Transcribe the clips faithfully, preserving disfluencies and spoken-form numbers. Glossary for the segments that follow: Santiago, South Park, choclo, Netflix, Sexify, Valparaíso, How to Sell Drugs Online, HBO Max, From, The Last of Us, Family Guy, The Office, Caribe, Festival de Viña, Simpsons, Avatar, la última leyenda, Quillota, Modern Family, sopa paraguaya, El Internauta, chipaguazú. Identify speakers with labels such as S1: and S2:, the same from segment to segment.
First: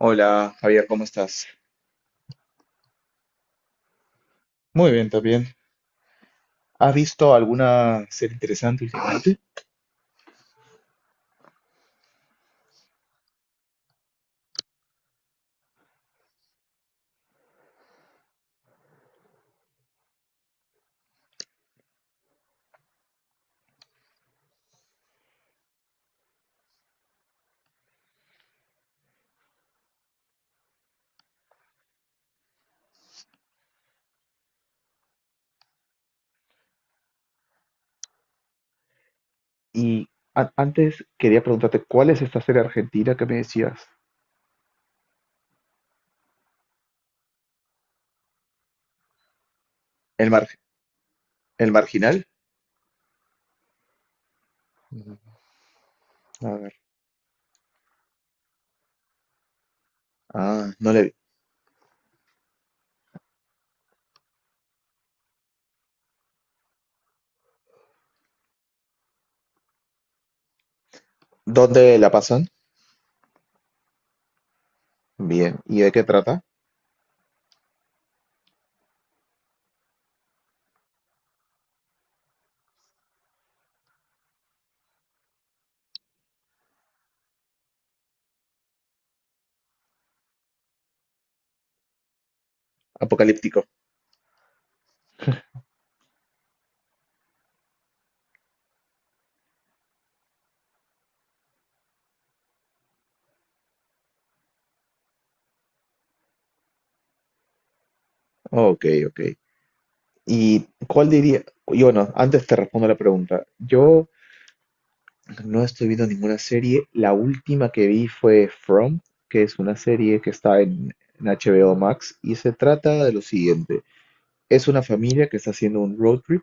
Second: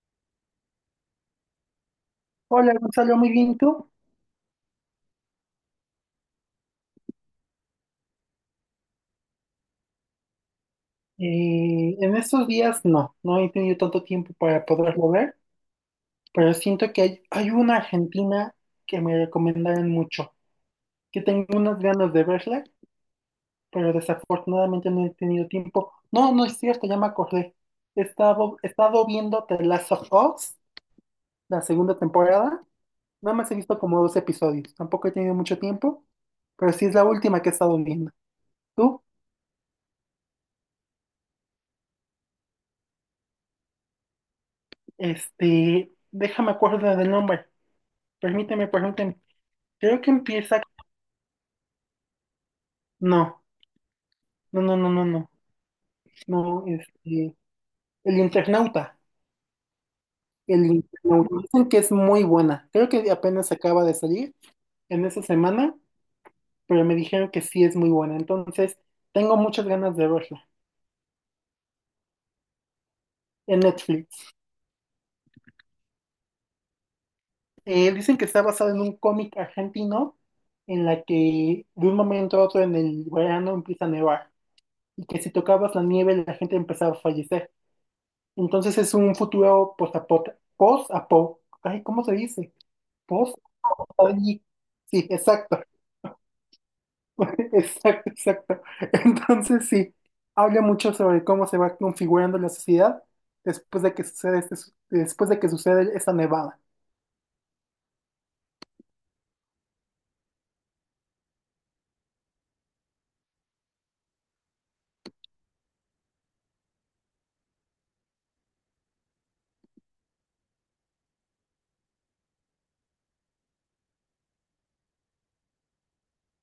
S1: Hola, Javier, ¿cómo estás?
S2: Hola Gonzalo, muy bien, ¿tú?
S1: Muy bien, también. ¿Has visto alguna serie interesante últimamente?
S2: Eh, en estos días no, no he tenido tanto tiempo para poderlo ver, pero siento que hay, hay una argentina que me recomendaron mucho, que tengo unas ganas de verla, pero desafortunadamente no he tenido tiempo. No, no es cierto, ya me acordé. He estado, he estado viendo The Last of Us, la segunda temporada, nada más he visto como dos episodios, tampoco he tenido mucho tiempo, pero sí es la última que he estado viendo. ¿Tú?
S1: Y a- antes quería preguntarte, ¿cuál es esta serie argentina que me decías?
S2: Este, déjame acuerdo del nombre. Permíteme, permíteme. Creo que
S1: ¿El mar,
S2: empieza.
S1: el marginal?
S2: No, no, no, no, no,
S1: Mm.
S2: no.
S1: A
S2: No,
S1: ver.
S2: este. El Internauta. El
S1: Ah, no le vi.
S2: Internauta. Dicen que es muy buena. Creo que apenas acaba de salir en esa semana, pero me dijeron que sí es muy buena. Entonces, tengo muchas ganas de verla
S1: ¿Dónde la pasan?
S2: en Netflix.
S1: Bien. ¿Y de qué trata?
S2: Eh, dicen que está basado en un cómic argentino en la que de un momento a otro en el verano empieza a nevar y que si tocabas la nieve la gente empezaba a fallecer. Entonces es un futuro post-apo, post-apo, ay, ¿cómo se dice? Post.
S1: Apocalíptico.
S2: Sí, exacto, exacto, exacto. Entonces sí, habla mucho sobre cómo se va configurando la sociedad después de que sucede este su- después de que sucede esa nevada.
S1: Ok, ok. ¿Y cuál diría? Y bueno, antes te respondo la pregunta. Yo no estoy viendo ninguna serie. La última que vi fue From, que es una serie que está en, en H B O Max y se trata de lo siguiente. Es una familia que está haciendo un road trip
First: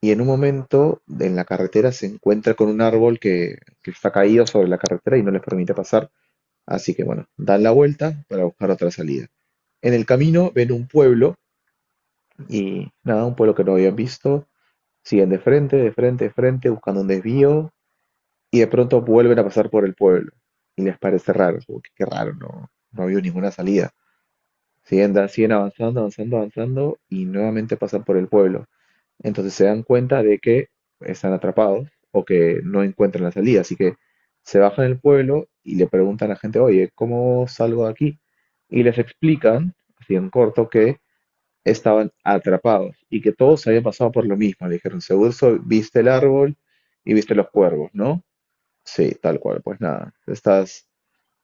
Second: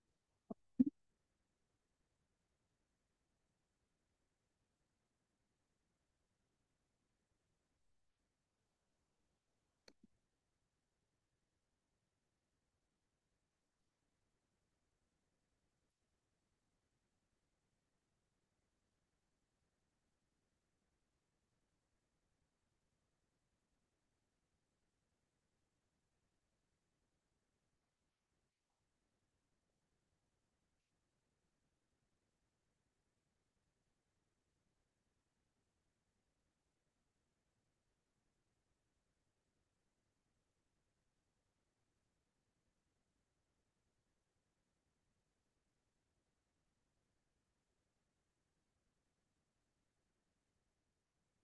S1: y en un momento en la carretera se encuentra con un árbol que, que está caído sobre la carretera y no les permite pasar. Así que bueno, dan la vuelta para buscar otra salida. En el camino ven un pueblo y nada, un pueblo que no habían visto. Siguen de frente, de frente, de frente, buscando un desvío y de pronto vuelven a pasar por el pueblo y les parece raro, como que qué raro, no, no ha ninguna salida. Siguen, da- siguen avanzando, avanzando, avanzando y nuevamente pasan por el pueblo. Entonces se dan cuenta de que están atrapados o que no encuentran la salida, así que se bajan del pueblo y le preguntan a la gente, oye, ¿cómo salgo de aquí? Y les explican, así en corto, que estaban atrapados y que todos habían pasado por lo mismo. Le dijeron, seguro so- viste el árbol y viste los cuervos, ¿no? Sí, tal cual. Pues nada, estás,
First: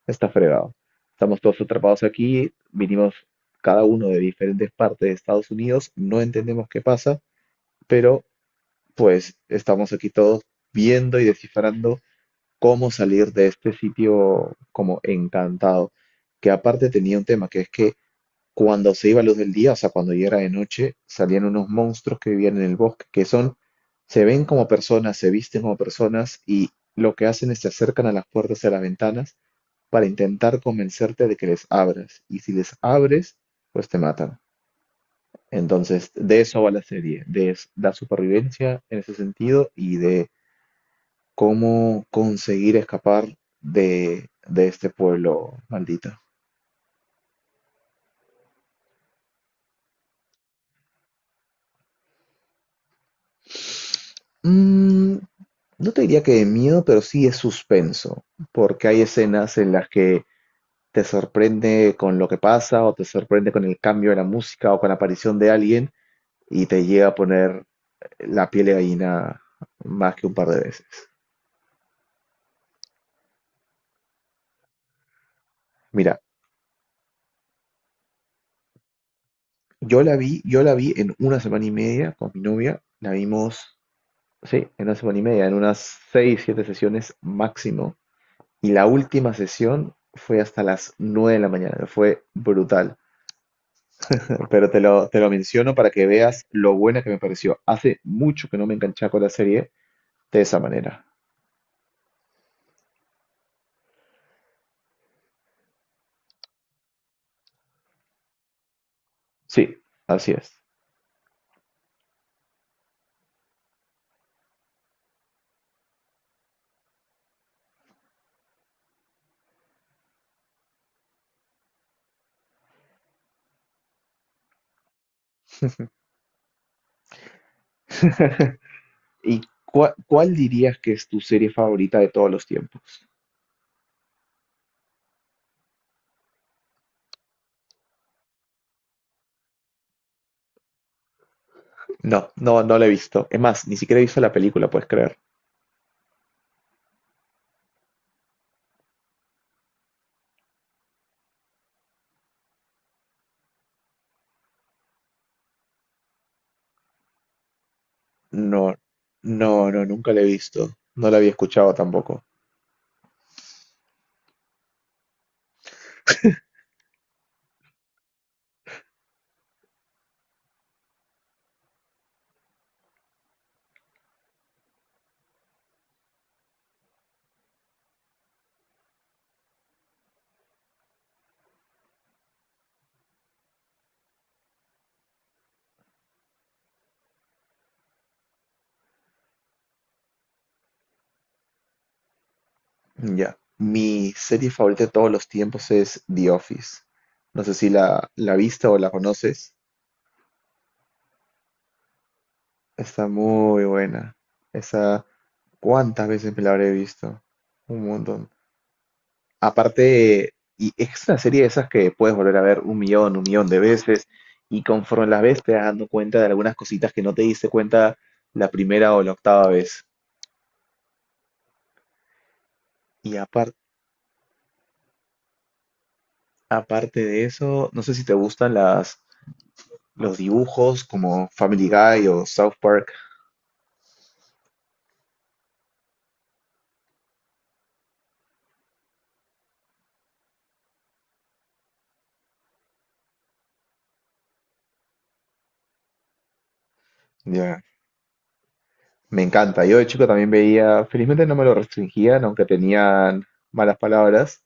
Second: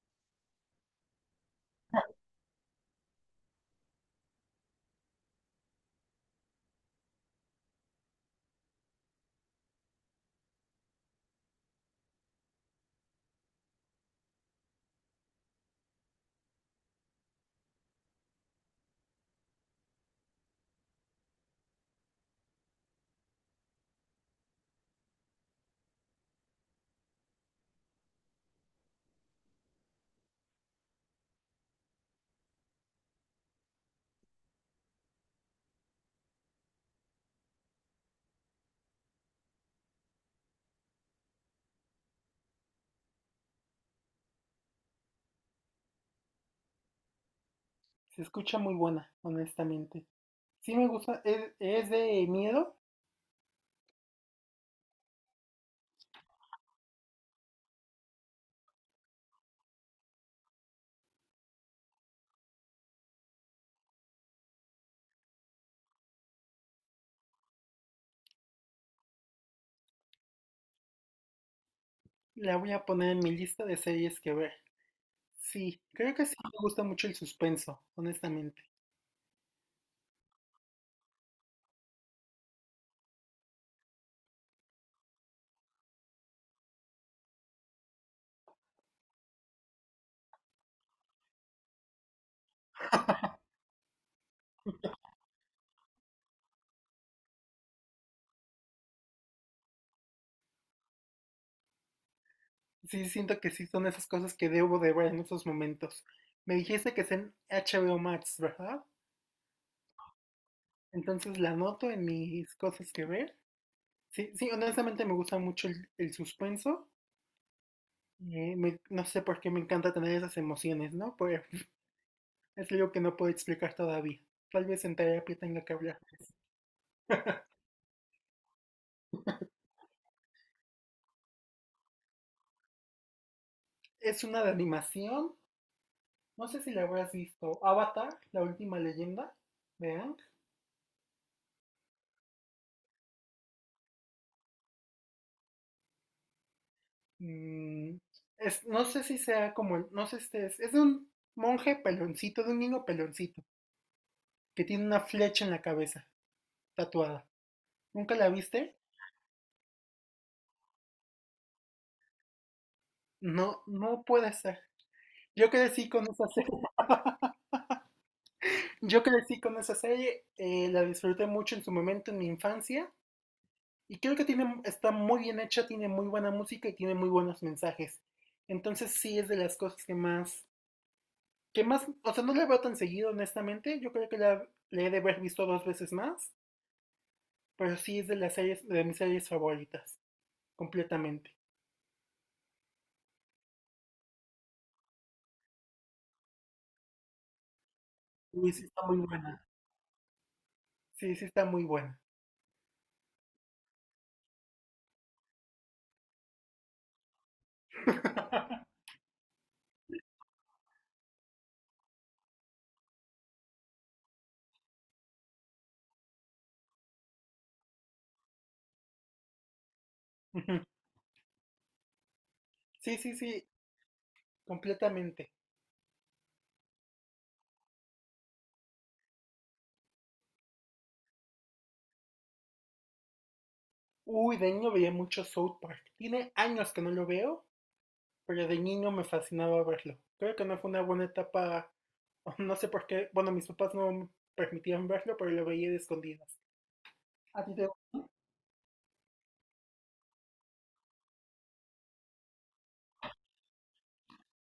S1: está fregado. Estamos todos atrapados aquí, vinimos cada uno de diferentes partes de Estados Unidos, no entendemos qué pasa, pero pues estamos aquí todos viendo y descifrando cómo salir de este sitio como encantado, que aparte tenía un tema, que es que cuando se iba la luz del día, o sea, cuando ya era de noche, salían unos monstruos que vivían en el bosque, que son, se ven como personas, se visten como personas y lo que hacen es se acercan a las puertas y a las ventanas para intentar convencerte de que les abras. Y si les abres, pues te matan. Entonces, de eso va la serie, de es- la supervivencia en ese sentido y de cómo conseguir escapar de, de este pueblo maldito.
S2: Se escucha muy buena, honestamente. Sí me gusta, es, es de miedo,
S1: Mm, no te diría que de miedo, pero sí es suspenso, porque hay escenas en las que te sorprende con lo que pasa o te sorprende con el cambio de la música o con la aparición de alguien y te llega a poner la piel de gallina más que un par de veces.
S2: la voy a poner en mi lista de series que ver. Sí, creo
S1: Mira,
S2: que sí me gusta mucho el suspenso, honestamente.
S1: yo la vi, yo la vi en una semana y media con mi novia, la vimos, sí, en una semana y media, en unas seis, siete sesiones máximo, y la última sesión fue hasta las nueve de la mañana, fue brutal. Pero te lo, te lo menciono para que veas lo buena que me pareció. Hace mucho que no me enganchaba con la serie de esa manera.
S2: Sí siento que sí son esas cosas que debo de ver en esos momentos. Me dijiste que es en H B O Max, ¿verdad?
S1: Sí, así es.
S2: Entonces la anoto en mis cosas que ver. Sí, sí, honestamente me gusta mucho el, el suspenso. Eh, me- no sé por qué me encanta tener esas emociones, ¿no? Pero es algo que no puedo explicar todavía. Tal vez en terapia tenga que hablar de eso.
S1: ¿Y cua- cuál dirías que es tu serie favorita de todos los tiempos?
S2: Es una de animación. No sé si la habrás visto. Avatar, la última leyenda. ¿Vean?
S1: No, no, no la he visto. Es más, ni siquiera he visto la película, puedes creer.
S2: mm, es- no sé si sea como, el- no sé si es, es de un monje peloncito, de un niño peloncito, que tiene una flecha en la cabeza, tatuada. ¿Nunca la
S1: No,
S2: viste?
S1: no, no, nunca la he visto. No la había escuchado tampoco.
S2: No, no puede ser. Yo crecí con esa serie. Yo crecí con esa serie, eh, la disfruté mucho en su momento, en mi infancia, y creo que tiene, está muy bien hecha, tiene muy buena música y tiene muy buenos mensajes. Entonces sí es de las cosas que más, que más, o sea, no la veo tan seguido, honestamente. Yo creo que la, la he de haber visto dos veces más. Pero sí es de las series, de mis series favoritas, completamente.
S1: Ya. Mi serie favorita de todos los tiempos es The Office. No sé si la, la
S2: Uy, sí
S1: viste o
S2: está
S1: la
S2: muy buena.
S1: conoces.
S2: Sí, sí está muy buena.
S1: Está muy buena. Esa, ¿cuántas veces me la habré visto? Un montón. Aparte, y es una serie de esas que puedes volver a ver un millón, un millón de veces, y conforme las ves te vas dando cuenta de algunas cositas que no te diste cuenta la primera o la octava vez.
S2: Ujú. Sí, sí,
S1: Y
S2: sí,
S1: apar-
S2: completamente.
S1: aparte de eso, no sé si te gustan las, los dibujos como Family Guy o South Park.
S2: Uy, de niño veía mucho South Park. Tiene años que no lo veo, pero de niño me fascinaba verlo. Creo que no fue una buena etapa, no sé por qué. Bueno, mis papás no me permitían verlo, pero lo veía de escondidas. ¿A ti
S1: Ya,
S2: te gusta?
S1: me encanta. Yo de chico también veía, felizmente no me lo restringían, aunque tenían malas palabras,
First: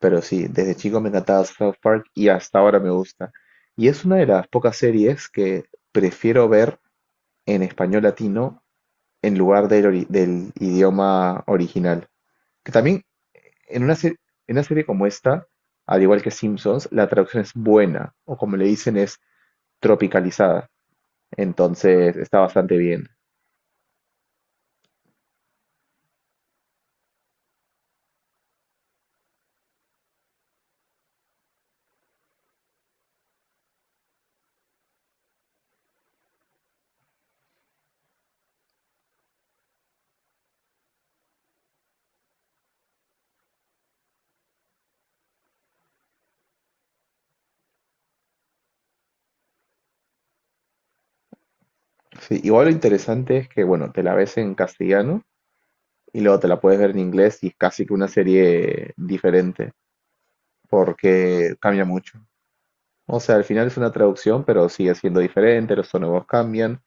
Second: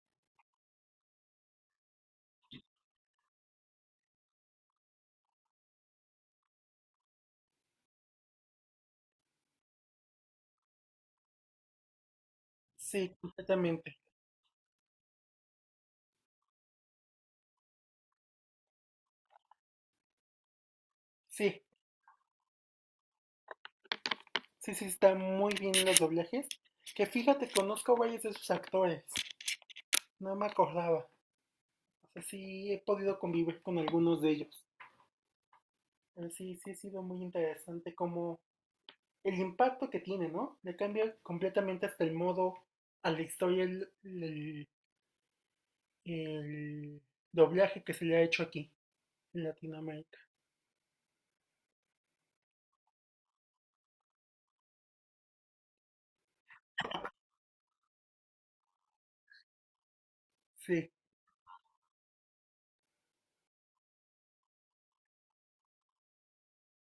S1: pero sí, desde chico me encantaba South Park y hasta ahora me gusta. Y es una de las pocas series que prefiero ver en español latino en lugar del, ori- del idioma original. Que también
S2: Sí,
S1: en una,
S2: completamente.
S1: se- en una serie como esta, al igual que Simpsons, la traducción es buena, o como le dicen, es tropicalizada.
S2: Sí,
S1: Entonces está bastante bien.
S2: sí, sí, está muy bien los doblajes. Que fíjate, conozco a varios de sus actores. No me acordaba. O sea, sí he podido convivir con algunos de ellos. Pero sí, sí ha sido muy interesante como el impacto que tiene, ¿no? Le cambia completamente hasta el modo a la historia el, el- el doblaje que se le ha hecho aquí en Latinoamérica.
S1: Sí, igual lo interesante es que, bueno, te la ves en castellano y luego te la puedes ver en inglés y es casi que una serie diferente,
S2: Sí,
S1: porque cambia mucho. O sea, al final es una traducción, pero sigue siendo diferente, los sonidos cambian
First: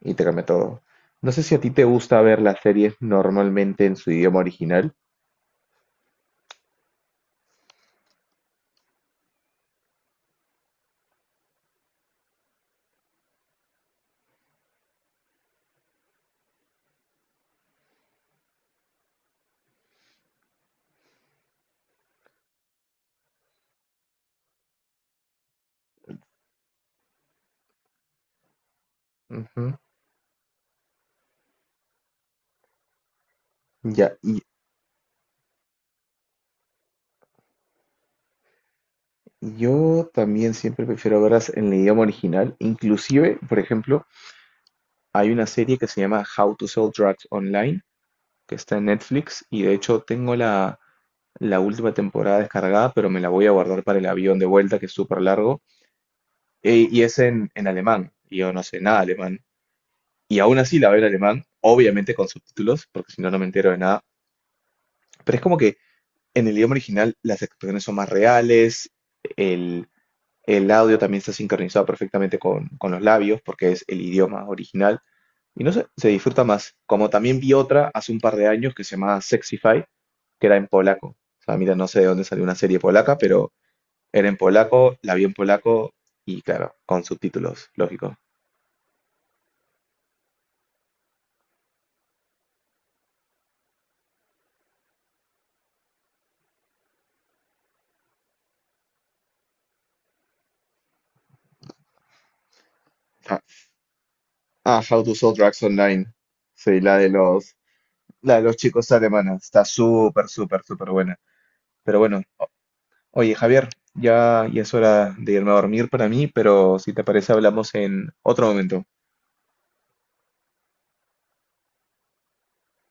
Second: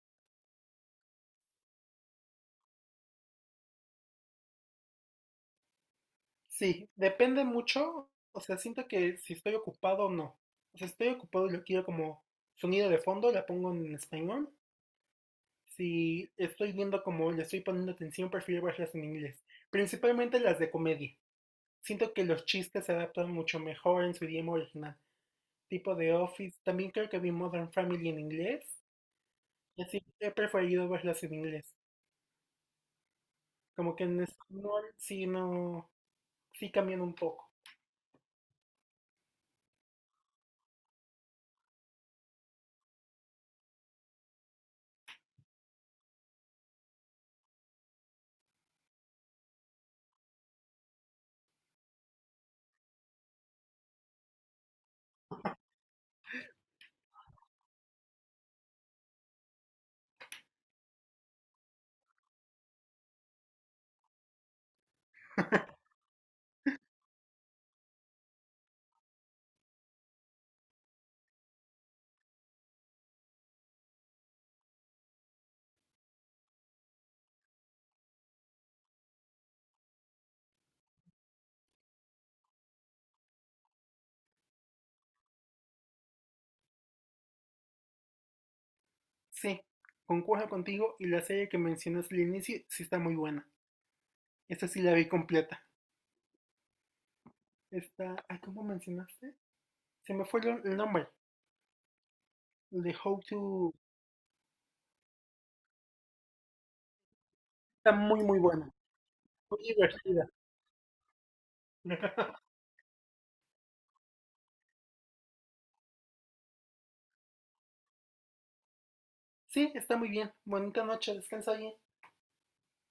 S1: y te cambia todo. No sé si a ti te gusta ver las series normalmente en su idioma original.
S2: sí, depende mucho. O sea, siento que si estoy ocupado o no. O sea, si estoy ocupado y lo quiero como sonido de fondo, la pongo en español. Si estoy viendo como le estoy poniendo atención, prefiero verlas en inglés. Principalmente las de comedia. Siento que los chistes se adaptan mucho mejor en su idioma original. Tipo de Office. También creo que vi Modern Family en inglés.
S1: Ujú.
S2: Y así he preferido verlas en inglés. Como que
S1: Ya,
S2: en
S1: y
S2: español sí no. Sí cambian un poco.
S1: yo también siempre prefiero verlas en el idioma original. Inclusive, por ejemplo, hay una serie que se llama How to Sell Drugs Online, que está en Netflix, y de hecho tengo la, la última temporada descargada, pero me la voy a guardar para el avión de vuelta, que es súper largo. Eh, y es en, en alemán. Y yo no sé nada de alemán. Y aún así la veo en alemán, obviamente con subtítulos, porque si no, no me entero de nada. Pero es como que en el idioma original las expresiones son más reales, el, el audio también está sincronizado perfectamente con, con los labios, porque es el idioma original. Y no sé, se disfruta más. Como también vi otra hace un par de años que se llamaba Sexify, que era en polaco. O sea, mira, no sé de dónde salió una serie polaca, pero era en polaco, la vi en polaco y claro, con subtítulos, lógico.
S2: Sí, concuerdo contigo. Y la serie que mencionaste al inicio sí está muy buena. Esta sí la vi completa. Esta. Ay, ¿cómo mencionaste? Se me fue el el nombre. El de How to.
S1: Ah, How to Sell Drugs Online. Sí, la de los,
S2: Está muy,
S1: la
S2: muy
S1: de los
S2: buena.
S1: chicos alemanes.
S2: Muy
S1: Está súper,
S2: divertida.
S1: súper, súper buena. Pero bueno, oye, Javier, ya, ya es hora de irme a dormir para mí, pero si te parece hablamos en otro momento.
S2: Sí, está muy bien. Bonita noche, descansa bien.